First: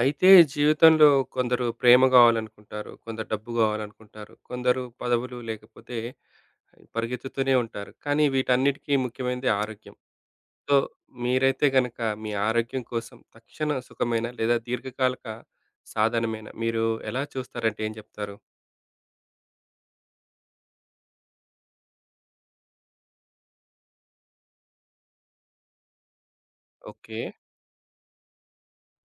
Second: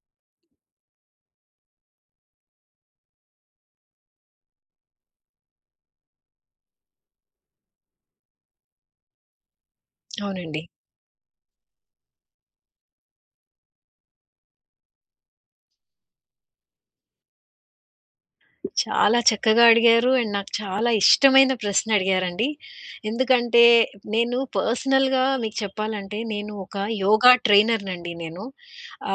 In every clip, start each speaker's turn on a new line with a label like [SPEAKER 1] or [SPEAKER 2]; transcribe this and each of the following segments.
[SPEAKER 1] అయితే జీవితంలో కొందరు ప్రేమ కావాలనుకుంటారు. కొందరు డబ్బు కావాలనుకుంటారు. కొందరు పదవులు లేకపోతే పరిగెత్తుతూనే ఉంటారు. కానీ వీటన్నిటికీ ముఖ్యమైనది ఆరోగ్యం.
[SPEAKER 2] అవునండి.
[SPEAKER 1] సో, మీరైతే గనక మీ ఆరోగ్యం కోసం తక్షణ సుఖమైన లేదా దీర్ఘకాలిక సాధనమైన మీరు ఎలా చూస్తారంటే ఏం చెప్తారు?
[SPEAKER 2] చాలా చక్కగా అడిగారు. అండ్ నాకు చాలా ఇష్టమైన ప్రశ్న అడిగారండి. ఎందుకంటే నేను పర్సనల్‌గా మీకు చెప్పాలంటే నేను ఒక
[SPEAKER 1] ఓకే.
[SPEAKER 2] యోగా ట్రైనర్‌నండి.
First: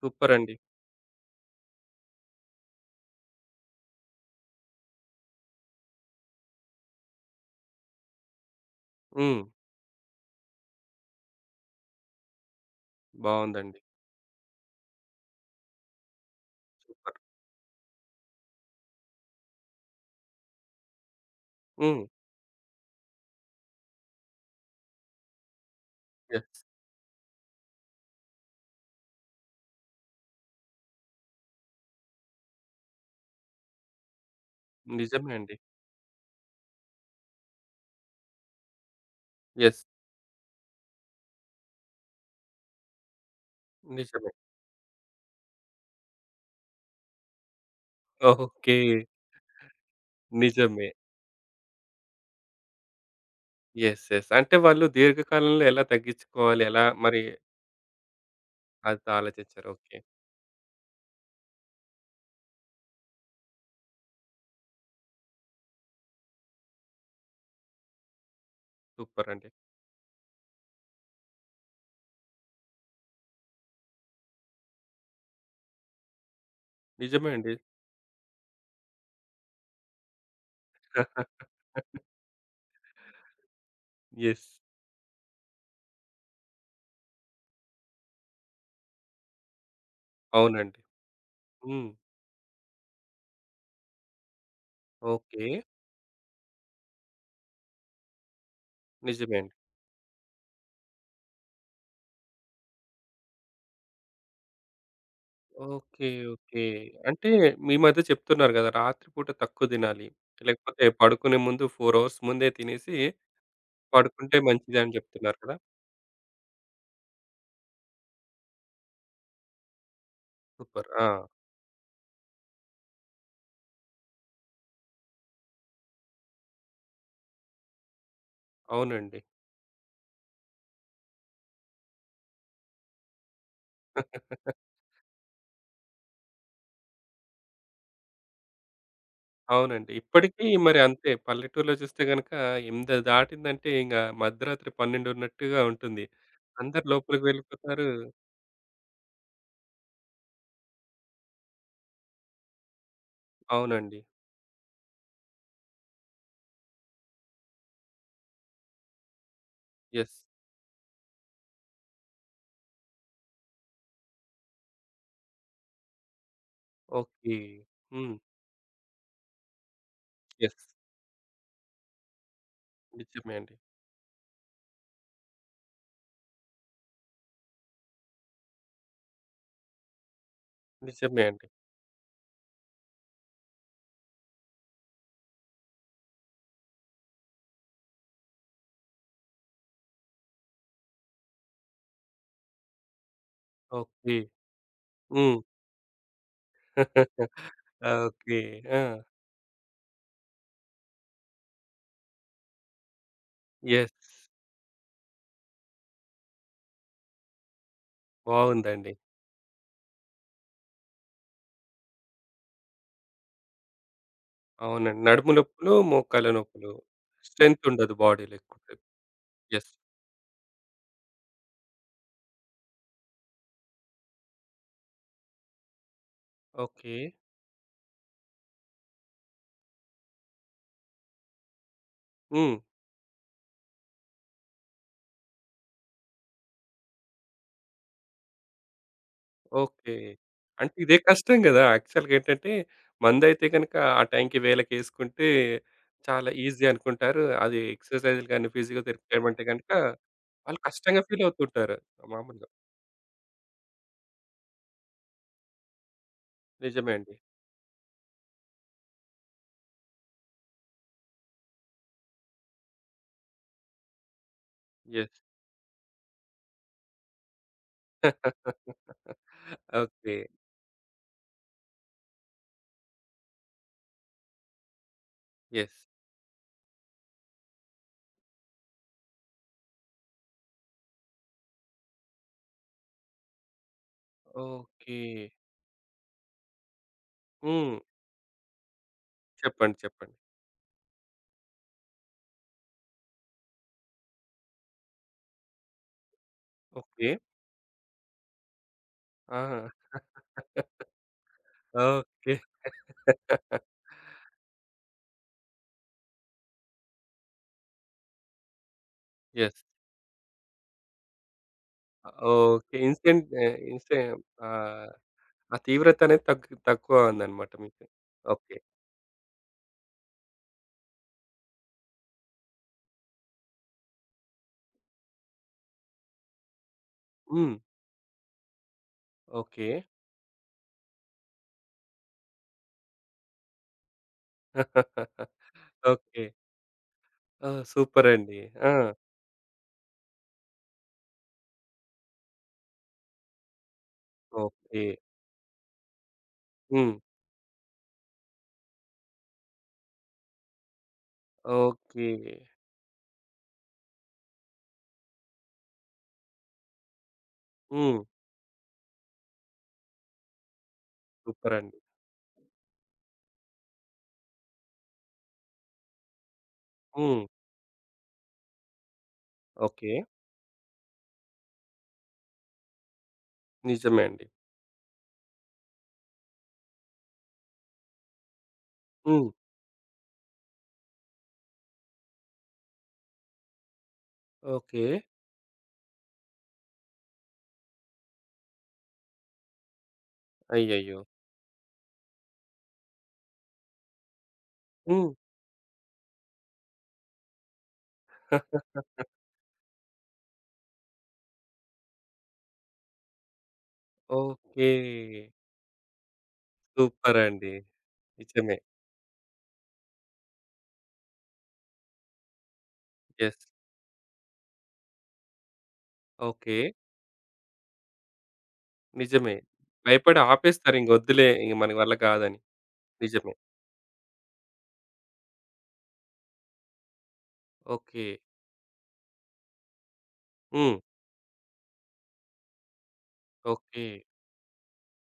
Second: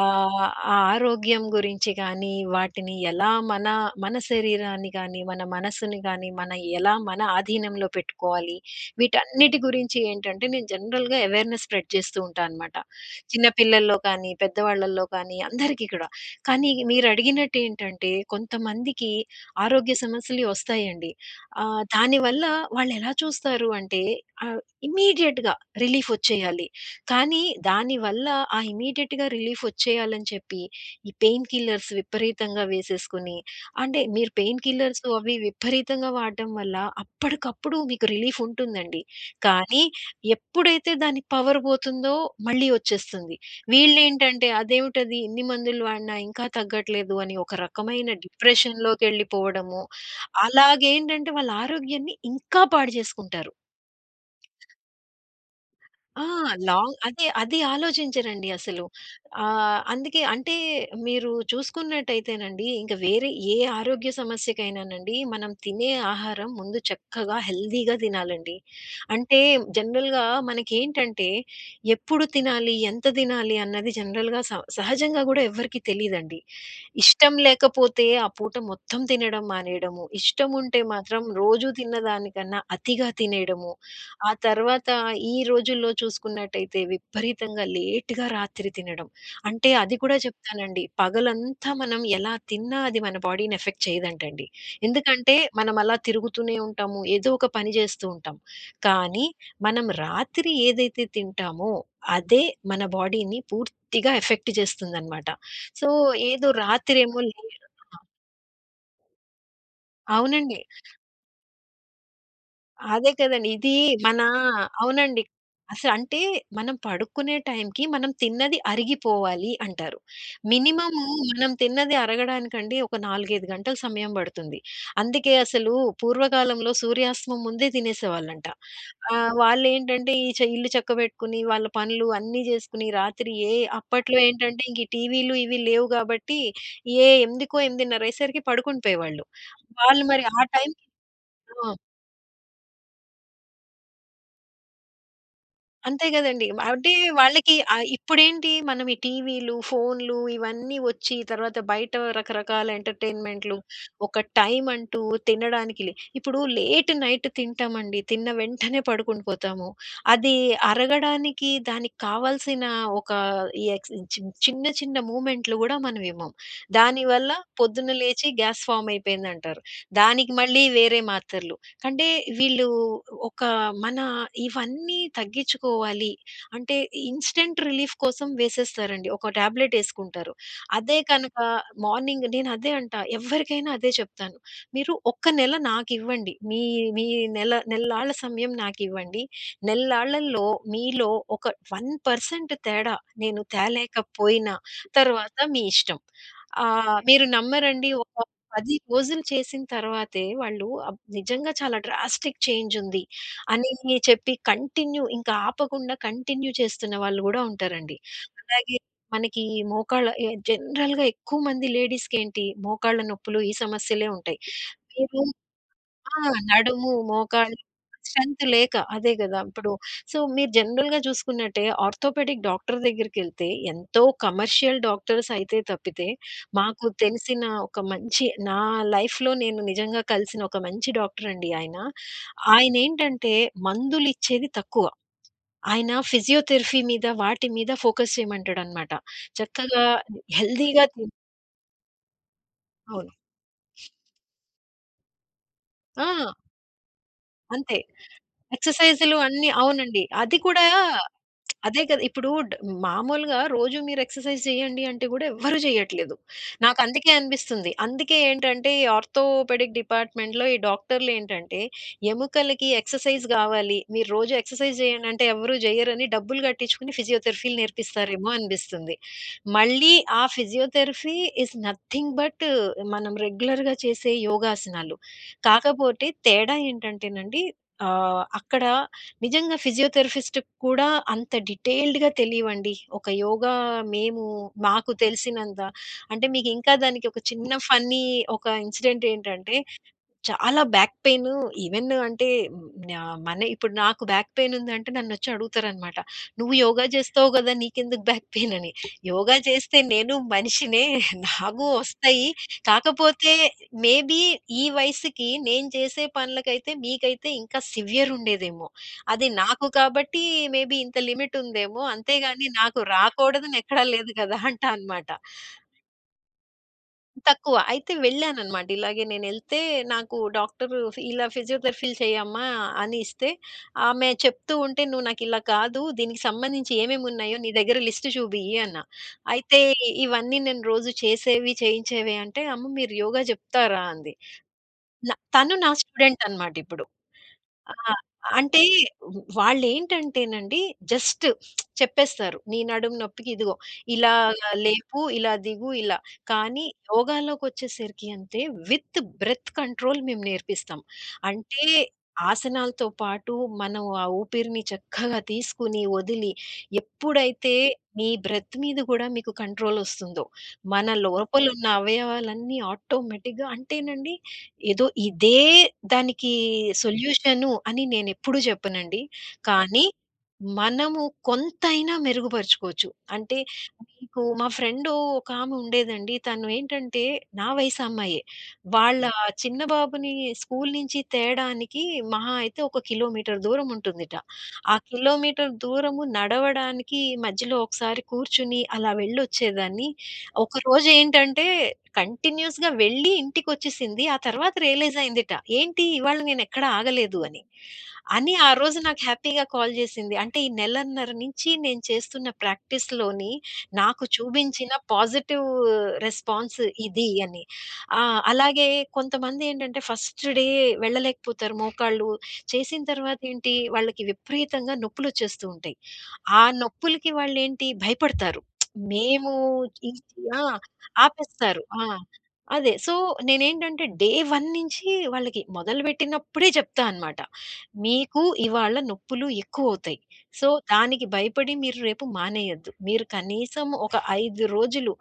[SPEAKER 1] సూపర్ అండి.
[SPEAKER 2] ఆ ఆరోగ్యం గురించి గానీ, వాటిని ఎలా మన మన శరీరాన్ని గానీ, మన మనసుని గానీ, మన ఎలా మన ఆధీనంలో పెట్టుకోవాలి,
[SPEAKER 1] హ్మ్.
[SPEAKER 2] వీటన్నిటి గురించి ఏంటంటే నేను జనరల్‌గా అవేర్‌నెస్ స్ప్రెడ్ చేస్తూ ఉంటా అనమాట. చిన్న
[SPEAKER 1] బావుందండి.
[SPEAKER 2] పిల్లల్లో కానీ, పెద్దవాళ్ళల్లో కానీ అందరికీ కూడా. కానీ
[SPEAKER 1] సూపర్.
[SPEAKER 2] మీరడిగినట్టేంటంటే కొంతమందికి ఆరోగ్య సమస్యలు వస్తాయండి.
[SPEAKER 1] హ్మ్.
[SPEAKER 2] దానివల్ల వాళ్ళెలా చూస్తారు అంటే ఆహ్, ఇమ్మీడియేట్‌గా
[SPEAKER 1] యెస్.
[SPEAKER 2] రిలీఫొచ్చేయాలి. కానీ దానివల్ల ఆ ఇమ్మీడియేట్‌గా రిలీఫొచ్చేయాలని చెప్పి ఈ పెయిన్ కిల్లర్స్ విపరీతంగా వేసేసుకొని అంటే మీరు పెయిన్ కిల్లర్స్
[SPEAKER 1] నిజమే
[SPEAKER 2] అవి
[SPEAKER 1] అండి.
[SPEAKER 2] విపరీతంగా వాడడం వల్ల అప్పటికప్పుడు మీకు రిలీఫుంటుందండి.
[SPEAKER 1] యెస్.
[SPEAKER 2] కానీ ఎప్పుడైతే దాని పవర్ పోతుందో మళ్ళీ వచ్చేస్తుంది.
[SPEAKER 1] నిజమే.
[SPEAKER 2] వీళ్ళేంటంటే అదేమిటది ఇన్ని మందులు వాడినా ఇంకా తగ్గట్లేదు అని ఒక రకమైన
[SPEAKER 1] ఓకే.
[SPEAKER 2] డిప్రెషన్‌లోకెళ్ళిపోవడము.
[SPEAKER 1] నిజమే.
[SPEAKER 2] అలాగేంటంటే వాళ్ళ ఆరోగ్యాన్ని ఇంకా పాడు చేసుకుంటారు.
[SPEAKER 1] యెస్, యెస్, అంటే వాళ్ళు దీర్ఘకాలంలో ఎలా
[SPEAKER 2] ఆ!
[SPEAKER 1] తగ్గించుకోవాలి? ఎలా
[SPEAKER 2] లాంగ్
[SPEAKER 1] మరి
[SPEAKER 2] అదే అది ఆలోచించరండి అసలు.
[SPEAKER 1] అది ఆలోచించారు. ఓకే.
[SPEAKER 2] అందుకే అంటే మీరు చూసుకున్నట్టయితేనండి, ఇంక వేరే ఏ ఆరోగ్య సమస్యకైనానండి, మనం తినే ఆహారం ముందు చక్కగా హెల్తీగా తినాలండి.
[SPEAKER 1] సూపర్
[SPEAKER 2] అంటే
[SPEAKER 1] అండి.
[SPEAKER 2] జనరల్‌గా మనకేంటంటే, ఎప్పుడు తినాలి, ఎంత తినాలి అన్నది జనరల్‌గా సహజంగా గూడా ఎవ్వరికీ తెలీదండి.
[SPEAKER 1] నిజమే
[SPEAKER 2] ఇష్టం
[SPEAKER 1] అండి.
[SPEAKER 2] లేకపోతే ఆ పూట మొత్తం తినడం మానేయడము, ఇష్టం ఉంటే మాత్రం రోజూ తిన్న దానికన్నా అతిగా తినేయడము, ఆ
[SPEAKER 1] యెస్.
[SPEAKER 2] తర్వాత ఈ రోజుల్లో చూసుకున్నట్టయితే విపరీతంగా లేట్‌గా రాత్రి తినడం. అంటే అది కూడా
[SPEAKER 1] అవునండి.
[SPEAKER 2] చెప్తానండి. పగలంతా
[SPEAKER 1] హ్మ్.
[SPEAKER 2] మనం ఎలా తిన్నా అది మన బాడీని ఎఫెక్ట్ చేయదంటండి. ఎందుకంటే
[SPEAKER 1] ఓకే.
[SPEAKER 2] మనం అలా తిరుగుతూనే ఉంటాము. ఏదో ఒక పని చేస్తూ ఉంటాం. కానీ
[SPEAKER 1] నిజమే అండి.
[SPEAKER 2] మనం రాత్రి ఏదైతే తింటామో అదే మన బాడీని పూర్తిగా ఎఫెక్ట్ చేస్తుందనమాట. So
[SPEAKER 1] okay.
[SPEAKER 2] ఏదో
[SPEAKER 1] ఓకే.
[SPEAKER 2] రాత్రేమో
[SPEAKER 1] అంటే
[SPEAKER 2] లే
[SPEAKER 1] మీ మధ్య చెప్తున్నారు గదా! రాత్రి పూట తక్కువ తినాలి.
[SPEAKER 2] అవునండి.
[SPEAKER 1] లేకపోతే పడుకునే ముందు 4 అవర్స్ ముందే తినేసి
[SPEAKER 2] అదే కదండీ. ఇది మన
[SPEAKER 1] పడుకుంటే మంచిదని
[SPEAKER 2] అవునండి.
[SPEAKER 1] జెప్తున్నారు కదా!
[SPEAKER 2] అసలంటే మనం పడుకునే టైంకి మనం తిన్నది అరిగిపోవాలి అంటారు.
[SPEAKER 1] సూపర్.
[SPEAKER 2] మినిమము
[SPEAKER 1] ఆ!
[SPEAKER 2] మనం తిన్నది అరగడానికండి ఒక 4, 5 గంటల సమయం పడుతుంది. అందుకే అసలు పూర్వకాలంలో సూర్యాస్తమం ముందే తినేసేవాళ్ళంట.
[SPEAKER 1] అవునండి.
[SPEAKER 2] వాళ్ళేంటంటే ఈ చ ఇల్లు చక్కబెట్టుకుని, వాళ్ళ పనులు అన్నీ చేసుకుని రాత్రి ఏ అప్పట్లో ఏంటంటే ఇంక ఈ టీవీలు ఇవి లేవు గాబట్టి ఏ 8కో, 8:30 అయ్యేసరికి పడుకుండిపోయేవాళ్ళు.
[SPEAKER 1] అవునండి.
[SPEAKER 2] వాళ్ళు మరి ఆ
[SPEAKER 1] ఇప్పటికీ మరి
[SPEAKER 2] టైంకి
[SPEAKER 1] అంతే.
[SPEAKER 2] ఆ!
[SPEAKER 1] పల్లెటూరులో చూస్తే గనక 8 దాటిందంటే ఇంక మధ్యరాత్రి 12 ఉన్నట్టుగా ఉంటుంది.
[SPEAKER 2] అంతే గదండీ!
[SPEAKER 1] అందరూ
[SPEAKER 2] అంటే
[SPEAKER 1] లోపలికి
[SPEAKER 2] వాళ్ళకి
[SPEAKER 1] వెళ్ళిపోతారు.
[SPEAKER 2] ఇప్పుడేంటి మనం ఈ టీవీలు, ఫోన్లు ఇవన్నీ వచ్చి తర్వాత బయట రకరకాల ఎంటర్‌టైన్‌మెంట్‌లు,
[SPEAKER 1] అవునండి.
[SPEAKER 2] ఒక టైమ్ అంటూ తినడానికి లే ఇప్పుడు లేట్ నైట్ తింటామండి. తిన్న వెంటనే పడుకుండి పోతాము.
[SPEAKER 1] యెస్.
[SPEAKER 2] అది అరగడానికి దానికి కావాల్సిన ఒక ఈ ఎక్స్ చి చిన్న చిన్న మూవ్‌మెంట్‌లు గూడా మనం ఇవ్వం. దానివల్ల
[SPEAKER 1] ఓకే.
[SPEAKER 2] పొద్దున్న
[SPEAKER 1] హ్మ్.
[SPEAKER 2] లేచి గ్యాస్ ఫార్మ్ అయిపోయిందంటారు. దానికి
[SPEAKER 1] యెస్.
[SPEAKER 2] మళ్ళీ వేరే మాత్రలు. అంటే వీళ్ళు
[SPEAKER 1] నిజమే
[SPEAKER 2] ఒక
[SPEAKER 1] అండి.
[SPEAKER 2] మన ఇవన్నీ తగ్గించుకోవాలి అంటే ఇన్‌స్టంట్ రిలీఫ్ కోసం వేసేస్తారండి. ఒక టాబ్లెట్ యేసుకుంటారు. అదే
[SPEAKER 1] నిజమే
[SPEAKER 2] కనుక
[SPEAKER 1] అండి.
[SPEAKER 2] మార్నింగ్ నేను అదే అంటా ఎవరికైనా అదే చెప్తాను. మీరు ఒక్క నెల నాకివ్వండి. మీ మీ నెల నెల్లాళ్ళ సమయం నాకివ్వండి. నెల్లాళ్ళలో మీలో ఒక 1% తేడా నేను
[SPEAKER 1] ఓకే.
[SPEAKER 2] తేలేకపోయినా
[SPEAKER 1] హ్మ్.
[SPEAKER 2] తర్వాత మీ ఇష్టం. మీరు నమ్మరండి ఒక
[SPEAKER 1] ఓకే.
[SPEAKER 2] 10
[SPEAKER 1] ఆ!
[SPEAKER 2] రోజులు చేసిన తర్వాతే వాళ్ళు నిజంగా చాలా డ్రాస్టిక్ చేంజ్ ఉంది అని
[SPEAKER 1] యెస్.
[SPEAKER 2] చెప్పి కంటిన్యూ ఇంకా ఆపకుండా కంటిన్యూ చేస్తున్న వాళ్ళు గూడా ఉంటారండి. అలాగే
[SPEAKER 1] బావుందండి.
[SPEAKER 2] మనకి మోకాళ్ళ ఎ జనరల్‌గా ఎక్కువ మంది లేడీస్‌కేంటి మోకాళ్ళ నొప్పులు ఈ సమస్యలే ఉంటాయి.
[SPEAKER 1] అవునండి.
[SPEAKER 2] మీరు
[SPEAKER 1] నడుము నొప్పులు,
[SPEAKER 2] ఆ!
[SPEAKER 1] మోకాళ్ళ నొప్పులు.
[SPEAKER 2] నడుము, మోకాళ్ళు
[SPEAKER 1] స్ట్రెంత్ ఉండదు బాడీలో
[SPEAKER 2] స్ట్రెంత్
[SPEAKER 1] ఎక్కువ.
[SPEAKER 2] లేక. అదే గదా!
[SPEAKER 1] యెస్.
[SPEAKER 2] సో, మీరు జనరల్‌గా చూసుకున్నట్టే ఆర్థోపెడిక్ డాక్టర్ దగ్గరికెళ్తే ఎంతో కమర్షియల్ డాక్టర్స్ అయితే తప్పితే, మాకు
[SPEAKER 1] ఓకే.
[SPEAKER 2] తెలిసిన ఒక మంచి నా లైఫ్‌లో నేను నిజంగా కలిసిన ఒక మంచి డాక్టర్ అండి ఆయన.
[SPEAKER 1] హ్మ్.
[SPEAKER 2] ఆయనేంటంటే మందులిచ్చేది తక్కువ. ఆయన ఫిజియోథెరపీ మీద వాటి మీద ఫోకస్ చేయమంటాడనమాట. చక్కగా
[SPEAKER 1] ఓకే. అంటే
[SPEAKER 2] హెల్తీగా
[SPEAKER 1] ఇదే
[SPEAKER 2] తిన్
[SPEAKER 1] కష్టం గదా! యాక్చువల్‌గా ఏంటంటే,
[SPEAKER 2] అవును.
[SPEAKER 1] మందైతే గనక ఆ టైంకి వేళకేసుకుంటే
[SPEAKER 2] ఆ!
[SPEAKER 1] చాలా ఈజీ అనుకుంటారు. అది
[SPEAKER 2] అంతే.
[SPEAKER 1] ఎక్సర్‌సైజ్‌లు గాని, ఫిజియోథెరపీ
[SPEAKER 2] ఎక్సర్‌సైజులు
[SPEAKER 1] చేయమంటే
[SPEAKER 2] అన్నీ
[SPEAKER 1] గనక
[SPEAKER 2] అవునండి. అది
[SPEAKER 1] వాళ్ళు
[SPEAKER 2] కూడా
[SPEAKER 1] కష్టంగా ఫీల్ అవుతుంటారు
[SPEAKER 2] అదే కదా! ఇప్పుడు
[SPEAKER 1] మామూలుగా.
[SPEAKER 2] డ్ మామూలుగా రోజు మీరు ఎక్సర్‌సైజ్ చేయండి అంటే గూడా ఎవ్వరు చేయట్లేదు. నాకు
[SPEAKER 1] నిజమే
[SPEAKER 2] అందుకే
[SPEAKER 1] అండి.
[SPEAKER 2] అనిపిస్తుంది. అందుకే ఏంటంటే ఈ ఆర్థోపెడిక్ డిపార్ట్‌మెంట్‌లో ఈ డాక్టర్‌లేంటంటే ఎముకలకి ఎక్సర్‌సైజ్ గావాలి. మీరు రోజు ఎక్సర్‌సైజ్ చేయండి
[SPEAKER 1] యెస్.
[SPEAKER 2] అంటే ఎవరు జెయ్యరని డబ్బులు కట్టించుకొని ఫిజియోథెరపీలు నేర్పిస్తారేమో అనిపిస్తుంది. మళ్ళీ
[SPEAKER 1] ఓకే.
[SPEAKER 2] ఆ ఫిజియోథెరపీ ఈస్ నథింగ్ బట్ మనం రెగ్యులర్‌గా చేసే యోగాసనాలు.
[SPEAKER 1] యెస్.
[SPEAKER 2] కాకపోతే తేడా ఏంటంటేనండి అక్కడ నిజంగా ఫిజియోథెరపిస్ట్‌కి కూడా అంత డీటెయిల్డ్‌గా తెలియవండి. ఒక యోగా మేము మాకు
[SPEAKER 1] ఓకే.
[SPEAKER 2] తెలిసినంత. అంటే మీకింకా దానికి ఒక చిన్న
[SPEAKER 1] హ్మ్.
[SPEAKER 2] ఫన్నీ ఒక ఇన్సిడెంట్ ఏంటంటే,
[SPEAKER 1] చెప్పండి. చెప్పండి.
[SPEAKER 2] చాలా బ్యాక్ పెయిన్ ఈవెన్ అంటే మ్, నా మన ఇప్పుడు నాకు బ్యాక్ పెయిన్ ఉందంటే నన్నొచ్చి అడుగుతారనమాట. "నువ్వు యోగా
[SPEAKER 1] ఓకే.
[SPEAKER 2] చేస్తావు గదా! నీకెందుకు బ్యాక్ పెయిన్" అని. యోగా
[SPEAKER 1] ఆ!
[SPEAKER 2] చేస్తే నేను మనిషినే నాకు వస్తాయి.
[SPEAKER 1] ఓకే.
[SPEAKER 2] కాకపోతే మేబీ ఈ వయసుకి నేను చేసే పనులకైతే మీకైతే ఇంకా సివియర్ ఉండేదేమో. అది
[SPEAKER 1] యెస్.
[SPEAKER 2] నాకు కాబట్టి మేబీ ఇంత లిమిట్ ఉందేమో. అంతేగాని
[SPEAKER 1] ఓకే.
[SPEAKER 2] నాకు
[SPEAKER 1] ఇన్‌స్టెంట్ ఆహ్,
[SPEAKER 2] రాకూడదని ఎక్కడా
[SPEAKER 1] ఇన్‌స్టె
[SPEAKER 2] లేదు కదా!
[SPEAKER 1] ఆ!
[SPEAKER 2] అంటా అనమాట.
[SPEAKER 1] ఆ తీవ్రత అనేది తగ్గు తక్కువ ఉందన్నమాట
[SPEAKER 2] తక్కువ.
[SPEAKER 1] మీకు.
[SPEAKER 2] అయితే
[SPEAKER 1] ఓకే.
[SPEAKER 2] వెళ్ళాననమాట. ఇలాగే నేనెళ్తే నాకు డాక్టరు ఫి ఇలా ఫిజియోథెరపీలు చెయ్యమ్మా అని ఇస్తే, ఆమె చెప్తూ ఉంటే, "నువ్వు నాకిలా కాదు, దీనికి సంబంధించి ఏమేమున్నాయో నీ
[SPEAKER 1] హ్మ్.
[SPEAKER 2] దగ్గర లిస్ట్ చూపియి" అన్న. అయితే
[SPEAKER 1] ఓకే.
[SPEAKER 2] ఇవన్నీ నేను రోజు చేసేవి, చేయించేవి అంటే, "అమ్మ మీరు యోగా చెప్తారా?" అంది. తను నా
[SPEAKER 1] ఓకే.
[SPEAKER 2] స్టూడెంట్ అనమాట ఇప్పుడు.
[SPEAKER 1] ఆ!
[SPEAKER 2] ఆ!
[SPEAKER 1] సూపర్ అండి.
[SPEAKER 2] అంటే
[SPEAKER 1] ఆ!
[SPEAKER 2] వాళ్ళేంటంటేనండి జస్ట్ చెప్పేస్తారు. "నీ నడుము నొప్పికి ఇదిగో ఇలా
[SPEAKER 1] ఓకే.
[SPEAKER 2] లేపు, ఇలా దిగు, ఇలా" కానీ
[SPEAKER 1] హ్మ్.
[SPEAKER 2] యోగాలోకొచ్చేసరికి అంటే విత్ బ్రెత్ కంట్రోల్ మేము నేర్పిస్తాం. అంటే
[SPEAKER 1] ఓకే.
[SPEAKER 2] ఆసనాలతో పాటు మనం ఆ ఊపిరిని చక్కగా తీసుకుని, వదిలి ఎప్పుడైతే
[SPEAKER 1] హ్మ్.
[SPEAKER 2] మీ బ్రెత్ మీద గూడా మీకు కంట్రోలొస్తుందో, మన
[SPEAKER 1] సూపర్
[SPEAKER 2] లోపలున్న
[SPEAKER 1] అండి.
[SPEAKER 2] అవయవాలన్నీ ఆటోమేటిక్‌గా అంటేనండి ఏదో ఇదే దానికి
[SPEAKER 1] హ్మ్.
[SPEAKER 2] సొల్యూషను అని నేనెప్పుడూ చెప్పనండి. కానీ
[SPEAKER 1] ఓకే.
[SPEAKER 2] మనము కొంతైనా మెరుగుపరుచుకోవచ్చు. అంటే
[SPEAKER 1] నిజమే
[SPEAKER 2] మీకు
[SPEAKER 1] అండి.
[SPEAKER 2] మా ఫ్రెండు ఒకామె ఉండేదండి. తను ఏంటంటే నా వయసు అమ్మాయే. వాళ్ళ
[SPEAKER 1] హ్మ్.
[SPEAKER 2] చిన్న బాబుని స్కూల్ నుంచి తేడానికి మహా అయితే ఒక కిలోమీటర్ దూరం ఉంటుందిట. ఆ
[SPEAKER 1] ఓకే.
[SPEAKER 2] కిలోమీటర్ దూరము నడవడానికి మధ్యలో ఒకసారి కూర్చుని అలా వెళ్ళొచ్చేదాన్ని. ఒకరోజు
[SPEAKER 1] అయ్యయ్యో!
[SPEAKER 2] ఏంటంటే కంటిన్యూయస్‌గా వెళ్ళి ఇంటికొచ్చేసింది. ఆ తర్వాత రియలైజ్
[SPEAKER 1] హ్మ్.
[SPEAKER 2] అయిందిట. ఏంటి ఇవాళ నేనెక్కడ ఆగలేదు అని. అని ఆ రోజు నాకు హ్యాపీగా కాల్ జేసింది. అంటే ఈ నెలన్నర నుంచి నేను చేస్తున్న ప్రాక్టీస్‌లోని నాకు
[SPEAKER 1] ఓకే.
[SPEAKER 2] చూపించిన పాజిటివ్ రెస్పాన్స్ ఇది
[SPEAKER 1] సూపర్
[SPEAKER 2] అని.
[SPEAKER 1] అండి. నిజమే.
[SPEAKER 2] అలాగే కొంతమందేంటంటే ఫస్ట్ డే వెళ్ళలేకపోతారు మోకాళ్ళు. చేసిన తర్వాత
[SPEAKER 1] యెస్.
[SPEAKER 2] ఏంటి వాళ్ళకి విపరీతంగా నొప్పులొచ్చేస్తూ ఉంటాయి. ఆ
[SPEAKER 1] ఓకే.
[SPEAKER 2] నొప్పులకి వాళ్ళేంటి భయపడతారు. మేము
[SPEAKER 1] నిజమే.
[SPEAKER 2] ఇంక్
[SPEAKER 1] భయపడి
[SPEAKER 2] ఆ!
[SPEAKER 1] ఆపేస్తారు ఇంక వద్దులే ఇంక
[SPEAKER 2] ఆపేస్తారు.
[SPEAKER 1] మన
[SPEAKER 2] ఆ!
[SPEAKER 1] వల్ల కాదని.
[SPEAKER 2] అదే. సో,
[SPEAKER 1] నిజమే.
[SPEAKER 2] నేనేంటంటే డే 1 నుంచి వాళ్ళకి మొదలుపెట్టినప్పుడే చెప్తా అనమాట.
[SPEAKER 1] ఓకే.
[SPEAKER 2] మీకు ఇవాళ నొప్పులు ఎక్కువవుతాయి. సో,
[SPEAKER 1] హ్మ్.
[SPEAKER 2] దానికి భయపడి మీరు రేపు మానేయొద్దు. మీరు కనీసం
[SPEAKER 1] ఓకే.
[SPEAKER 2] ఒక 5 రోజులు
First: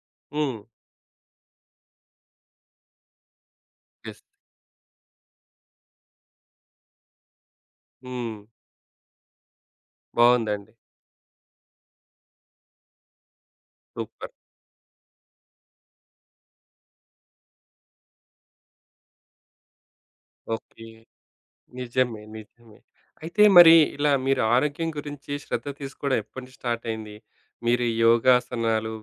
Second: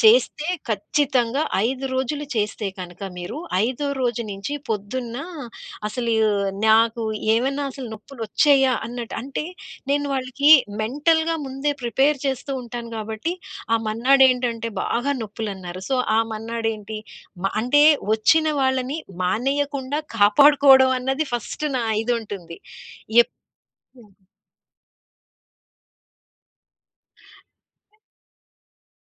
[SPEAKER 2] చేస్తే
[SPEAKER 1] హ్మ్.
[SPEAKER 2] ఖచ్చితంగా 5 రోజులు చేస్తే కనుక మీరు, ఐదో రోజు
[SPEAKER 1] యెస్.
[SPEAKER 2] నుంచి పొద్దున్న అసలు నాకు ఏమైనా అసలు
[SPEAKER 1] హ్మ్.
[SPEAKER 2] నొప్పులొచ్చాయా అన్నట్టు అంటే నేను వాళ్ళకి
[SPEAKER 1] బావుందండి.
[SPEAKER 2] మెంటల్‌గా ముందే ప్రిపేర్ చేస్తూ ఉంటాను కాబట్టి, ఆ
[SPEAKER 1] సూపర్.
[SPEAKER 2] మన్నాడేంటంటే బాగా నొప్పులన్నారు. సో, ఆ మన్నాడేంటి అంటే వచ్చిన వాళ్ళని మానేయకుండా
[SPEAKER 1] ఓకే.
[SPEAKER 2] కాపాడుకోవడం అన్నది ఫస్ట్ నా
[SPEAKER 1] నిజమే.
[SPEAKER 2] ఇదుంటుంది.
[SPEAKER 1] నిజమే.
[SPEAKER 2] ఎప్
[SPEAKER 1] అయితే మరి ఇలా మీరు ఆరోగ్యం గురించి శ్రద్ధ తీసుకోవడం ఎప్పటి నుంచి స్టార్ట్ అయింది? మీరు ఈ యోగాసనాలు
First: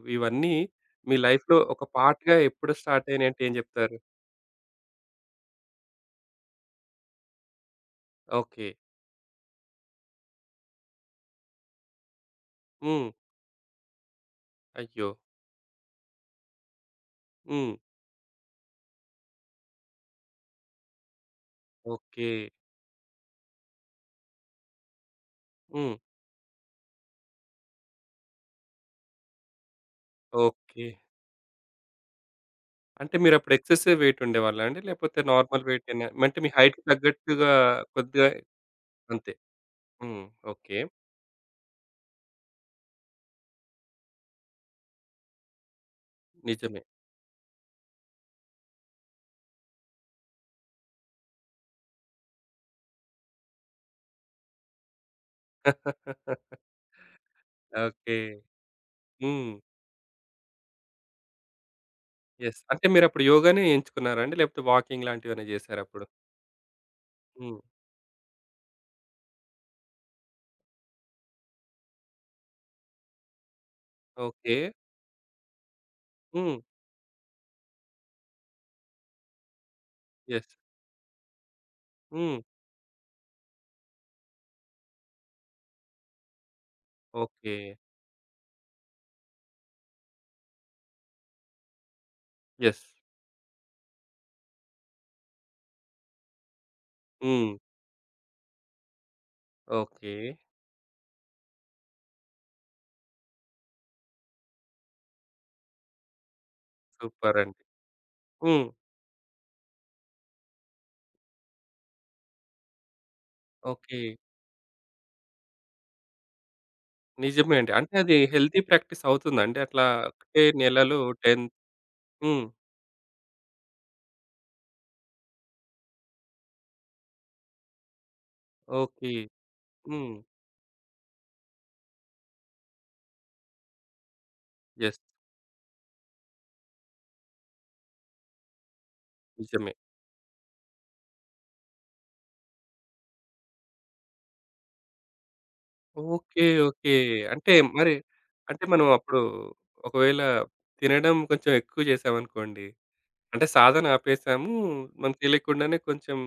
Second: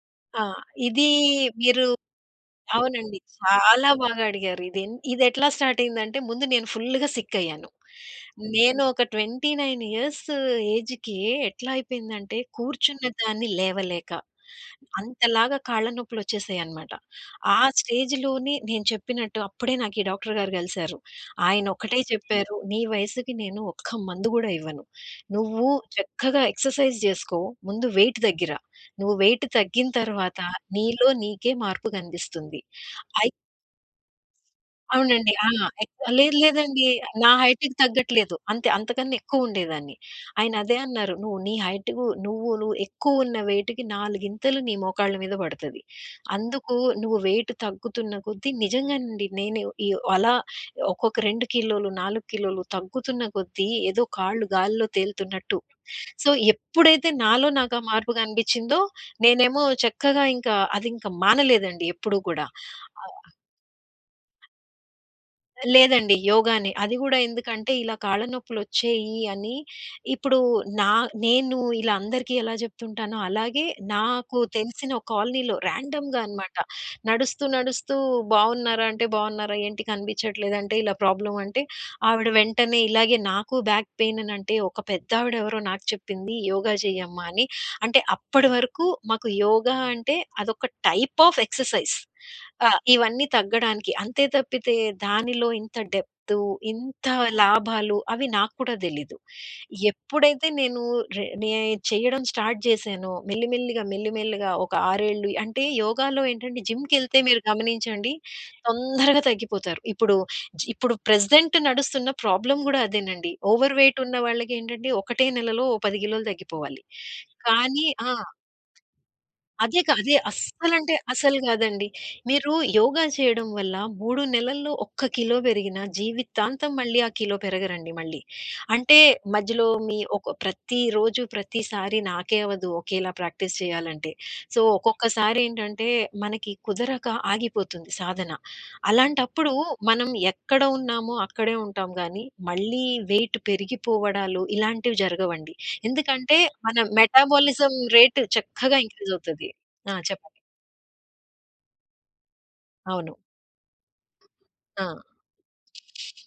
[SPEAKER 2] ఆ!
[SPEAKER 1] ఇవన్నీ
[SPEAKER 2] ఇది
[SPEAKER 1] మీ లైఫ్‌లో ఒక
[SPEAKER 2] మీరు
[SPEAKER 1] పార్ట్‌గా ఎప్పుడు స్టార్ట్
[SPEAKER 2] అవునండి.
[SPEAKER 1] అయినాయంటే ఏం
[SPEAKER 2] చాలా
[SPEAKER 1] చెప్తారు?
[SPEAKER 2] బాగా అడిగారు. ఇదెట్లా స్టార్ట్ అయిందంటే ముందు నేను ఫుల్‌గా సిక్ అయ్యాను.
[SPEAKER 1] ఓకే.
[SPEAKER 2] నేను ఒక 29 ఇయర్స్ ఏజ్‌కి ఎట్లా అయిపోయిందంటే కూర్చున్న
[SPEAKER 1] హ్మ్.
[SPEAKER 2] దాన్ని లేవలేక,
[SPEAKER 1] అయ్యో!
[SPEAKER 2] అంతలాగా కాళ్ళ నొప్పులొచ్చేసాయన్నమాట. ఆ
[SPEAKER 1] హ్మ్.
[SPEAKER 2] స్టేజ్‌లోనే నేను చెప్పినట్టు అప్పుడే నాకు ఈ డాక్టర్ గారు కలిసారు. ఆయన ఒకటే
[SPEAKER 1] ఓకే.
[SPEAKER 2] చెప్పారు, "నీ వయసుకి నేను ఒక్క మందు గూడా ఇవ్వను. నువ్వు
[SPEAKER 1] హ్మ్.
[SPEAKER 2] చక్కగా ఎక్సర్‌సైజ్ జేసుకో. ముందు వెయిట్ దగ్గిర. నువ్వు వెయిట్ తగ్గిన తర్వాత
[SPEAKER 1] ఓకే.
[SPEAKER 2] నీలో నీకే మార్పు గనిపిస్తుంది."
[SPEAKER 1] అంటే
[SPEAKER 2] అయి
[SPEAKER 1] మీరప్పుడు ఎక్సెసివ్ వెయిట్ ఉండేవాళ్ళా అండి? లేకపోతే
[SPEAKER 2] అవునండి. ఆ!
[SPEAKER 1] నార్మల్
[SPEAKER 2] ఎక్
[SPEAKER 1] వెయిటేనా?
[SPEAKER 2] లేదు
[SPEAKER 1] అంటే మీ హైట్‌కి
[SPEAKER 2] లేదండి. నా
[SPEAKER 1] తగ్గట్టుగా
[SPEAKER 2] హైట్‌కి
[SPEAKER 1] కొద్దిగా
[SPEAKER 2] తగ్గట్లేదు. అంతే అంతకన్నా
[SPEAKER 1] అంతే.
[SPEAKER 2] ఎక్కువుండేదాన్ని.
[SPEAKER 1] హ్మ్.
[SPEAKER 2] ఆయన
[SPEAKER 1] ఓకే.
[SPEAKER 2] అదే అన్నారు. "నువ్వు నీ హైట్‌కు నువ్వు నువ్వు ఎక్కువున్న వెయిట్‌కి నాలుగింతలు నీ మోకాళ్ళ మీద పడతది. అందుకు
[SPEAKER 1] నిజమే.
[SPEAKER 2] నువ్వు వెయిట్ తగ్గుతున్న కొద్దీ" నిజంగానండి. నేను ఈ అలా ఒక్కొక్క 2 కిలోలు, 4 కిలోలు తగ్గుతున్న కొద్దీ ఏదో కాళ్ళు గాలిలో తేలుతున్నట్టు. సో, ఎప్పుడైతే నాలో నాకు ఆ మార్పు
[SPEAKER 1] ఓకే.
[SPEAKER 2] కనిపించిందో,
[SPEAKER 1] హ్మ్.
[SPEAKER 2] నేనేమో చక్కగా ఇంకా అదింక మానలేదండి ఎప్పుడు కూడా.
[SPEAKER 1] యెస్. అంటే మీరప్పుడు
[SPEAKER 2] ఆహ్
[SPEAKER 1] యోగానే ఎంచుకున్నారా అండి? లేకపోతే వాకింగ్ లాంటివేమైనా జేసారా అప్పుడు?
[SPEAKER 2] లేదండి. యోగానే. అది గూడా
[SPEAKER 1] హ్మ్.
[SPEAKER 2] ఎందుకంటే ఇలా కాళ్ళ నొప్పులొచ్చేయి అని ఇప్పుడు నా నేను ఇలా అందరికీ ఎలా జెప్తుంటానో అలాగే నాకు
[SPEAKER 1] ఓకే.
[SPEAKER 2] తెలిసిన ఒక కాలనీలో ర్యాండమ్‌గా
[SPEAKER 1] హ్మ్.
[SPEAKER 2] అన్నమాట. నడుస్తూ, బావున్నారా? అంటే బావున్నారా? ఏంటి
[SPEAKER 1] యెస్.
[SPEAKER 2] కనిపించట్లేదంటే ఇలా ప్రాబ్లమ్ అంటే ఆవిడ
[SPEAKER 1] హ్మ్.
[SPEAKER 2] వెంటనే ఇలాగే నాకు బ్యాక్ పెయిన్ అని అంటే ఒక పెద్దావిడ ఎవరో నాకు చెప్పింది యోగా జెయ్యమ్మా అని.
[SPEAKER 1] ఓకే.
[SPEAKER 2] అంటే అప్పటి వరకు మాకు యోగా అంటే అదొక టైప్ ఆఫ్ ఎక్సర్‌సైజ్. ఆ!
[SPEAKER 1] యెస్.
[SPEAKER 2] ఇవన్నీ తగ్గడానికి. అంతే తప్పితే దానిలో ఇంత డెప్తు, ఇంత
[SPEAKER 1] హ్మ్.
[SPEAKER 2] లాభాలు అవి నాకు కూడా తెలీదు.
[SPEAKER 1] ఓకే.
[SPEAKER 2] ఎప్పుడైతే నేను రె నే చేయడం స్టార్ట్ చేశానో మెల్లిమెల్లిగా, ఒక 6 ఏళ్ళు అంటే యోగాలో ఏంటంటే జిమ్‌కెళ్తే మీరు
[SPEAKER 1] సూపరండి.
[SPEAKER 2] గమనించండి
[SPEAKER 1] హ్మ్.
[SPEAKER 2] తొందరగా తగ్గిపోతారు. ఇప్పుడు ప్రెజెంట్ నడుస్తున్న ప్రాబ్లమ్ కూడా అదేనండి. Overweight
[SPEAKER 1] okay.
[SPEAKER 2] ఉన్న వాళ్ళకి ఏంటంటే ఒకటే నెలలో ఓ 10 కిలోలు తగ్గిపోవాలి.
[SPEAKER 1] నిజమే అండి.
[SPEAKER 2] కానీ
[SPEAKER 1] అంటే
[SPEAKER 2] ఆ!
[SPEAKER 1] అది హెల్తీ ప్రాక్టీస్ అవుతుందండి? అట్లా
[SPEAKER 2] అదే
[SPEAKER 1] ఒకటే
[SPEAKER 2] అస్సలంటే
[SPEAKER 1] నెలలు 10
[SPEAKER 2] అసలు కాదండి.
[SPEAKER 1] హ్మ్.
[SPEAKER 2] మీరు యోగా చేయడం వల్ల 3 నెలల్లో ఒక్క కిలో పెరిగినా జీవితాంతం మళ్ళీ ఆ కిలో పెరగరండి మళ్ళీ. అంటే
[SPEAKER 1] ఓకే.
[SPEAKER 2] మధ్యలో మీ
[SPEAKER 1] హ్మ్.
[SPEAKER 2] ఒక ప్రతిరోజు ప్రతిసారి నాకే అవ్వదు ఒకేలా ప్రాక్టీస్ చేయాలంటే. So,
[SPEAKER 1] yes.
[SPEAKER 2] ఒక్కొక్కసారి ఏంటంటే మనకి కుదరక ఆగిపోతుంది సాధన. అలాంటప్పుడు
[SPEAKER 1] నిజమే.
[SPEAKER 2] మనం ఎక్కడ ఉన్నామో అక్కడే ఉంటాం గానీ మళ్ళీ వెయిట్ పెరిగిపోవడాలు ఇలాంటివి జరగవండి. ఎందుకంటే
[SPEAKER 1] ఓకే.
[SPEAKER 2] మన
[SPEAKER 1] ఓకే. అంటే
[SPEAKER 2] మెటాబాలిజం
[SPEAKER 1] మరి
[SPEAKER 2] రేట్
[SPEAKER 1] అంటే
[SPEAKER 2] చక్కగా
[SPEAKER 1] మనం
[SPEAKER 2] ఇంక్రీజ్
[SPEAKER 1] అప్పుడు
[SPEAKER 2] అవుతది. ఆ!
[SPEAKER 1] ఒకవేళ
[SPEAKER 2] చెప్పండి.
[SPEAKER 1] తినడం కొంచెం ఎక్కువ జేసామనుకోండి
[SPEAKER 2] అవును.
[SPEAKER 1] అంటే సాధన ఆపేసాము.
[SPEAKER 2] ఆ!
[SPEAKER 1] మనకు తెలియకుండానే కొంచెం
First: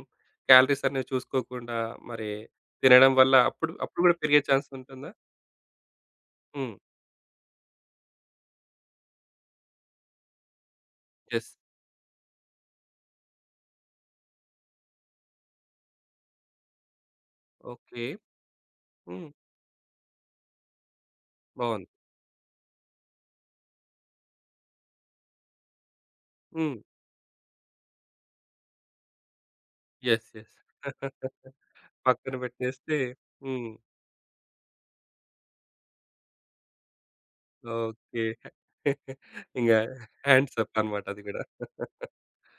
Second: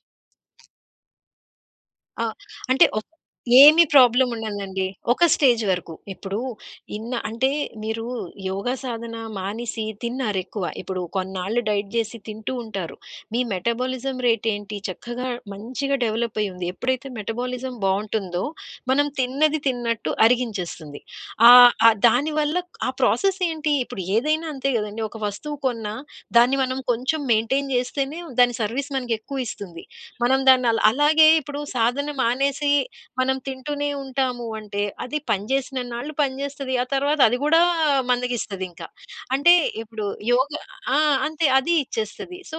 [SPEAKER 1] క్యాలరీస్ అనేవి చూసుకోకుండా
[SPEAKER 2] ఆ!
[SPEAKER 1] మరి
[SPEAKER 2] అంటే ఒక్
[SPEAKER 1] తినడం వల్ల అప్పుడు
[SPEAKER 2] ఏమి
[SPEAKER 1] అప్పుడు గూడా
[SPEAKER 2] ప్రాబ్లమ్
[SPEAKER 1] పెరిగే ఛాన్స్
[SPEAKER 2] ఉండదండి.
[SPEAKER 1] ఉంటుందా?
[SPEAKER 2] ఒక స్టేజ్ వరకు. ఇప్పుడు
[SPEAKER 1] హ్మ్.
[SPEAKER 2] ఇన్న అంటే మీరు యోగా సాధన మానేసి తిన్నారెక్కువ. ఇప్పుడు
[SPEAKER 1] యెస్.
[SPEAKER 2] కొన్నాళ్ళు డైట్ జేసి తింటూ ఉంటారు. మీ మెటబాలిజం రేట్ ఏంటి? చక్కగా మంచిగా డెవలప్ అయ్యి ఉంది. ఎప్పుడైతే మెటబాలిజం
[SPEAKER 1] ఓకే.
[SPEAKER 2] బావుంటుందో, మనం
[SPEAKER 1] హ్మ్.
[SPEAKER 2] తిన్నది తిన్నట్టు అరిగించేస్తుంది. ఆహ్,
[SPEAKER 1] బావుంది.
[SPEAKER 2] ఆహ్, దానివల్ల ఆ ప్రాసెస్ ఏంటి? ఇప్పుడు ఏదైనా అంతే గదండీ. ఒక వస్తువు కొన్నా దాన్ని
[SPEAKER 1] హ్మ్.
[SPEAKER 2] మనం కొంచెం మెయింటైన్ జేస్తేనే దాని సర్వీస్ మనకెక్కువ ఇస్తుంది.
[SPEAKER 1] యెస్.
[SPEAKER 2] మనం
[SPEAKER 1] యెస్.
[SPEAKER 2] దాన్ని అలా అలాగే ఇప్పుడు సాధన
[SPEAKER 1] పక్కన
[SPEAKER 2] మానేసి
[SPEAKER 1] పెట్టేస్తే
[SPEAKER 2] మనం
[SPEAKER 1] హ్మ్.
[SPEAKER 2] తింటూనే ఉంటాము అంటే, అది పనిచేసినన్నాళ్ళు పనిచేస్తది. ఆ తర్వాత అది కూడా
[SPEAKER 1] ఓకే.
[SPEAKER 2] మందగిస్తదింకా. అంటే
[SPEAKER 1] ఇంగ
[SPEAKER 2] ఇప్పుడు యోగ
[SPEAKER 1] హ్యాండ్స్ అప్
[SPEAKER 2] ఆ!
[SPEAKER 1] అన్నమాట అది గూడా.
[SPEAKER 2] అంతే అది ఇచ్చేస్తది. So,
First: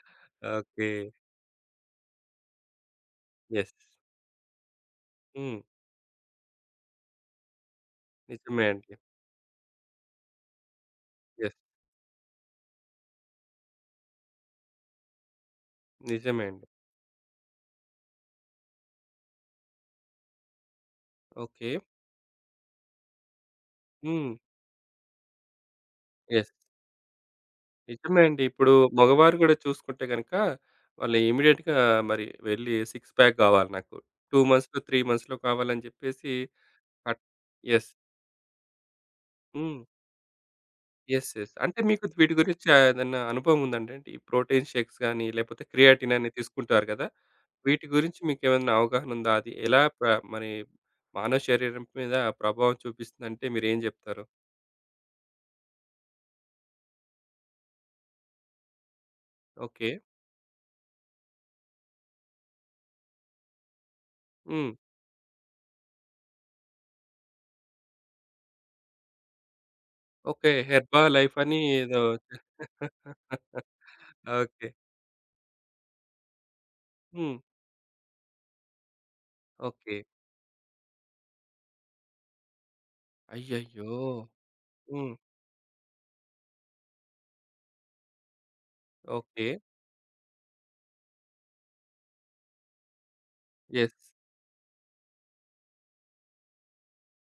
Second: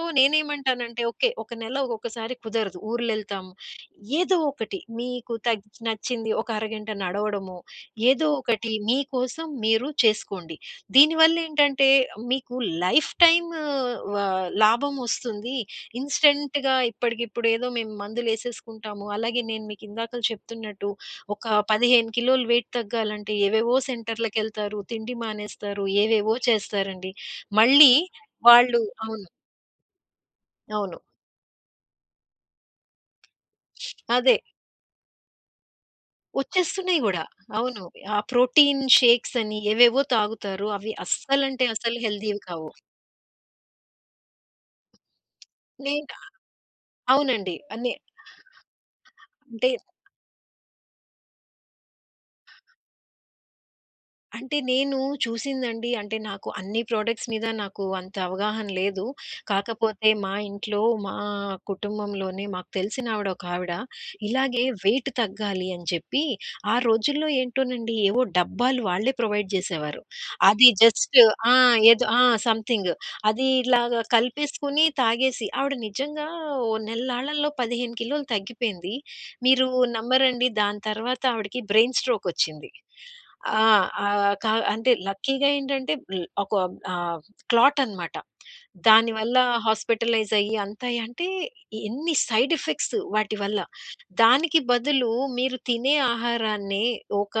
[SPEAKER 1] okay.
[SPEAKER 2] నేనేమంటానంటే ఓకే. ఒక నెల ఒక్కొక్కసారి కుదరదు. ఊర్లెళ్తాము.
[SPEAKER 1] యెస్.
[SPEAKER 2] ఏదో ఒకటి మీకు
[SPEAKER 1] హ్మ్.
[SPEAKER 2] తగ్ నచ్చింది ఒక అరగంట నడవడమో, ఏదో
[SPEAKER 1] నిజమే
[SPEAKER 2] ఒకటి
[SPEAKER 1] అండి.
[SPEAKER 2] మీకోసం మీరు చేసుకోండి.
[SPEAKER 1] యెస్.
[SPEAKER 2] దీనివల్లేంటంటే మీకు లైఫ్ టైమ్ వ లాభం వస్తుంది.
[SPEAKER 1] నిజమే అండి.
[SPEAKER 2] ఇన్‌స్టంట్‌గా ఇప్పటికిప్పుడు ఏదో మేము మందులేసేసుకుంటాము. అలాగే నేను మీకు ఇందాకల చెప్తున్నట్టు ఒక
[SPEAKER 1] ఓకే.
[SPEAKER 2] 15 కిలోలు వెయిట్ తగ్గాలంటే ఏవేవో
[SPEAKER 1] హ్మ్.
[SPEAKER 2] సెంటర్‌లకెళ్తారు. తిండి మానేస్తారు. ఏవేవో
[SPEAKER 1] యెస్.
[SPEAKER 2] చేస్తారండి. మళ్ళీ
[SPEAKER 1] నిజమే అండి. ఇప్పుడు
[SPEAKER 2] వాళ్ళు అవును.
[SPEAKER 1] మగవారు గూడా చూసుకుంటే గనక,
[SPEAKER 2] అవును.
[SPEAKER 1] వాళ్ళు ఇమ్మీడియేట్‌గా మరి వెళ్లి సిక్స్ ప్యాక్ గావాలి నాకు.
[SPEAKER 2] అదే.
[SPEAKER 1] 2 మంత్స్‌లో, 3 మంత్స్‌లో కావాలని జెప్పేసి
[SPEAKER 2] వచ్చేస్తున్నాయి
[SPEAKER 1] కట్
[SPEAKER 2] గూడా. అవును.
[SPEAKER 1] యెస్.
[SPEAKER 2] ఆ ప్రోటీన్ షేక్స్ అని
[SPEAKER 1] హ్మ్.
[SPEAKER 2] ఏవేవో తాగుతారు. అవి
[SPEAKER 1] యెస్. యెస్.
[SPEAKER 2] అస్సలంటే
[SPEAKER 1] అంటే
[SPEAKER 2] అసలు
[SPEAKER 1] మీకు వీటి
[SPEAKER 2] హెల్తీవి
[SPEAKER 1] గురించి
[SPEAKER 2] కావు.
[SPEAKER 1] ఏదన్నా అనుభవం ఉందండి? అంటే ఈ ప్రోటీన్ షేక్స్ గాని, లేపోతే
[SPEAKER 2] నేను
[SPEAKER 1] క్రియాటిన్ అని తీసుకుంటారు గదా!
[SPEAKER 2] అవునండి.
[SPEAKER 1] వీటి
[SPEAKER 2] అన్ని
[SPEAKER 1] గురించి మీకేమన్నా అవగాహన ఉందా? అది
[SPEAKER 2] అంటే
[SPEAKER 1] ఎలా ప్ర మరి మానవ శరీరం మీద ప్రభావం చూపిస్తుందంటే మీరేం జెప్తారు?
[SPEAKER 2] అంటే నేను చూసిందండి. అంటే నాకు అన్ని ప్రొడక్ట్స్ మీద నాకు అంత అవగాహన లేదు.
[SPEAKER 1] ఓకే.
[SPEAKER 2] కాకపోతే మా ఇంట్లో, కుటుంబంలోనే మాకు తెలిసిన ఆవిడ ఒకావిడ ఇలాగే
[SPEAKER 1] హ్మ్.
[SPEAKER 2] వెయిట్ తగ్గాలి అని చెప్పి, ఆ రోజుల్లో ఏంటోనండి ఏవో డబ్బాలు వాళ్ళే ప్రొవైడ్ జేసేవారు.
[SPEAKER 1] ఓకే.
[SPEAKER 2] అది
[SPEAKER 1] హెర్బా
[SPEAKER 2] జస్ట్
[SPEAKER 1] లైఫ్
[SPEAKER 2] ఆ!
[SPEAKER 1] అని ఏదో
[SPEAKER 2] ఏదో ఆ! సంథింగ్ అది ఇలాగా
[SPEAKER 1] ఓకే.
[SPEAKER 2] కలిపేసుకొని తాగేసి ఆవిడ నిజంగా ఓ
[SPEAKER 1] హ్మ్.
[SPEAKER 2] నెల్లాళ్లలో 15 కిలోలు తగ్గిపోయింది. మీరు
[SPEAKER 1] ఓకే.
[SPEAKER 2] నమ్మరండి దాని తర్వాత ఆవిడకి బ్రెయిన్ స్ట్రోక్ వచ్చింది. ఆ!
[SPEAKER 1] అయ్యయ్యో!
[SPEAKER 2] ఆహ్, కా అంటే
[SPEAKER 1] హ్మ్.
[SPEAKER 2] లక్కీగా ఏంటంటే ఆహ్, క్లాట్ అనమాట. దానివల్ల
[SPEAKER 1] ఓకే.
[SPEAKER 2] హాస్పిటలైజ్ అయ్యి అంత అయ్యి అంటే ఎన్ని సైడ్ ఎఫెక్ట్స్ వాటి వల్ల.
[SPEAKER 1] యెస్.
[SPEAKER 2] దానికి బదులు మీరు తినే ఆహారాన్ని ఒక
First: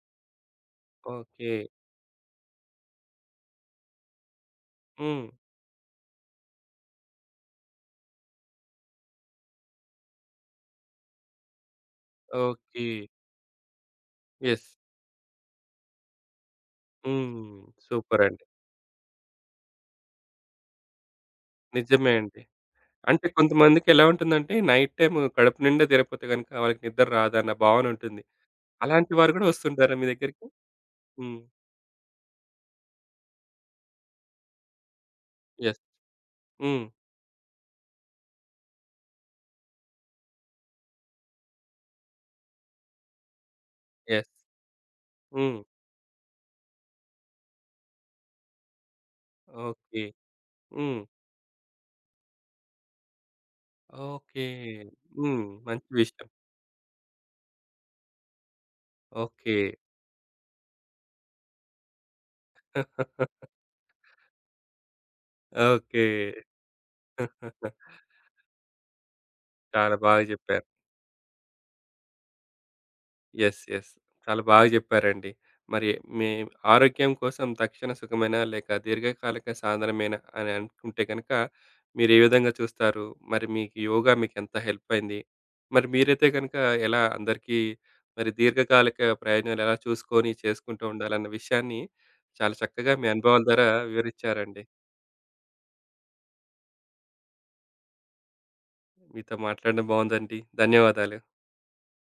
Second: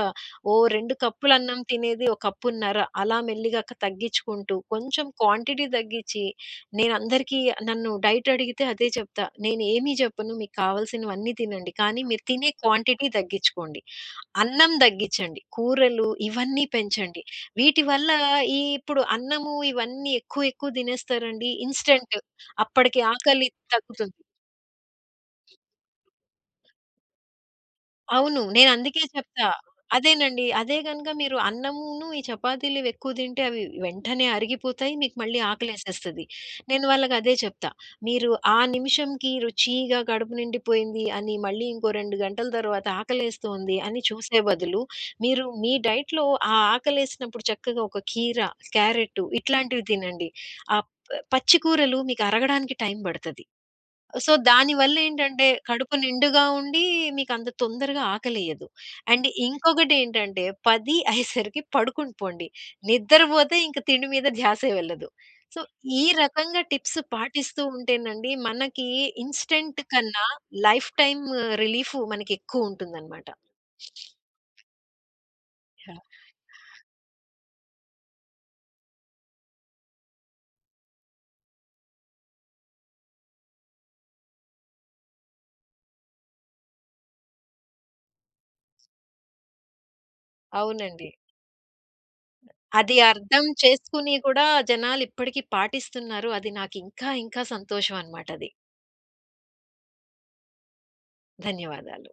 [SPEAKER 2] ఓ 2 కప్పులు
[SPEAKER 1] ఓకే.
[SPEAKER 2] అన్నం తినేది ఓ కప్పున్నర అలా మెల్లిగా తగ్గించుకుంటూ కొంచెం
[SPEAKER 1] హ్మ్.
[SPEAKER 2] క్వాంటిటీ తగ్గించి నేనందరికీ నన్ను డైట్ అడిగితే అదే చెప్తా. నేనేమీ జెప్పను. మీకు కావాల్సినవన్నీ తినండి. కానీ మీరు తినే
[SPEAKER 1] ఓకే.
[SPEAKER 2] క్వాంటిటీ తగ్గించుకోండి.
[SPEAKER 1] యెస్.
[SPEAKER 2] అన్నం దగ్గిచ్చండి. కూరలు ఇవన్నీ పెంచండి.
[SPEAKER 1] హ్మ్.
[SPEAKER 2] వీటి వల్ల
[SPEAKER 1] సూపరండి.
[SPEAKER 2] ఈ ఇప్పుడు అన్నము ఇవన్నీ ఎక్కువ ఎక్కువ తినేస్తారండి.
[SPEAKER 1] నిజమే
[SPEAKER 2] ఇన్‌స్టంట్
[SPEAKER 1] అండి.
[SPEAKER 2] అప్పటికి
[SPEAKER 1] అంటే
[SPEAKER 2] ఆకలి
[SPEAKER 1] కొంతమందికెలా
[SPEAKER 2] తగ్గుతుంది.
[SPEAKER 1] ఉంటుందంటే నైట్ టైమ్ కడుపు నిండా తినకపోతే గనుక వాళ్ళకి నిద్ర రాదన్న భావన ఉంటుంది.
[SPEAKER 2] అవును. నేనందుకే
[SPEAKER 1] అలాంటి వారు
[SPEAKER 2] చెప్తా.
[SPEAKER 1] గూడా వస్తుంటారా మీ దగ్గరికి?
[SPEAKER 2] అదేనండి. అదే గనుక మీరు
[SPEAKER 1] హ్మ్.
[SPEAKER 2] అన్నమును, ఈ చపాతీలు ఇవెక్కువ తింటే అవి వెంటనే అరిగిపోతాయి. మీకు మళ్ళీ
[SPEAKER 1] యెస్.
[SPEAKER 2] ఆకలేసేస్తది. నేను
[SPEAKER 1] హ్మ్.
[SPEAKER 2] వాళ్ళకదే చెప్తా. మీరు ఆ నిమిషంకి రుచిగా కడుపు నిండిపోయింది అని మళ్ళీ ఇంకో 2 గంటల తర్వాత ఆకలేస్తోంది అని
[SPEAKER 1] యెస్.
[SPEAKER 2] చూసే బదులు, మీరు
[SPEAKER 1] హ్మ్.
[SPEAKER 2] మీ డైట్‌లో ఆ ఆకలేసినప్పుడు చక్కగా ఒక కీర, క్యారెట్టు ఇట్లాంటివి
[SPEAKER 1] ఓకే.
[SPEAKER 2] తినండి. ఆ ప
[SPEAKER 1] హ్మ్.
[SPEAKER 2] పచ్చి కూరలు మీకు అరగడానికి టైం పడతది. So,
[SPEAKER 1] okay. హ్మ్.
[SPEAKER 2] దానివల్లేంటంటే
[SPEAKER 1] మంచి
[SPEAKER 2] కడుపు
[SPEAKER 1] విషయం.
[SPEAKER 2] నిండుగా ఉండి మీకంత తొందరగా ఆకలేయదు. And
[SPEAKER 1] okay.
[SPEAKER 2] ఇంకొకటేంటంటే 10 అయ్యేసరికి పడుకుని పోండి. నిద్రపోతే ఇంక తిండి మీద ధ్యాసే వెళ్ళదు. So,
[SPEAKER 1] okay.
[SPEAKER 2] ఈ రకంగా టిప్స్ పాటిస్తూ ఉంటేనండి మనకి ఇన్‌స్టంట్
[SPEAKER 1] చాలా బాగా
[SPEAKER 2] కన్నా
[SPEAKER 1] చెప్పారు.
[SPEAKER 2] లైఫ్ టైమ్ రిలీఫ్ మనకెక్కువుంటుందనమాట.
[SPEAKER 1] యెస్, యెస్, చాలా బాగా జెప్పారండి. మరి
[SPEAKER 2] యాహ్!
[SPEAKER 1] మీ ఆరోగ్యం కోసం తక్షణ సుఖమేనా? లేక దీర్ఘకాలిక సాధనమేనా? అని అనుకుంటే గనక మీరే విధంగా చూస్తారు? మరి మీకు యోగా మీకెంత హెల్ప్ అయింది? మరి మీరైతే గనక ఎలా అందరికీ మరి దీర్ఘకాలిక ప్రయోజనాలు ఎలా చూసుకొని చేసుకుంటూ
[SPEAKER 2] అవునండి.
[SPEAKER 1] ఉండాలన్న విషయాన్ని చాలా చక్కగా
[SPEAKER 2] అది
[SPEAKER 1] మీ అనుభవాల
[SPEAKER 2] అర్థం
[SPEAKER 1] ద్వారా
[SPEAKER 2] చేసుకుని కూడా
[SPEAKER 1] వివరించారండి.
[SPEAKER 2] జనాలిప్పటికి పాటిస్తున్నారు. అది నాకింకా ఇంకా ఇంకా సంతోషం అనమాటది.
[SPEAKER 1] మీతో మాట్లాడడం బావుందండి. ధన్యవాదాలు.
[SPEAKER 2] ధన్యవాదాలు.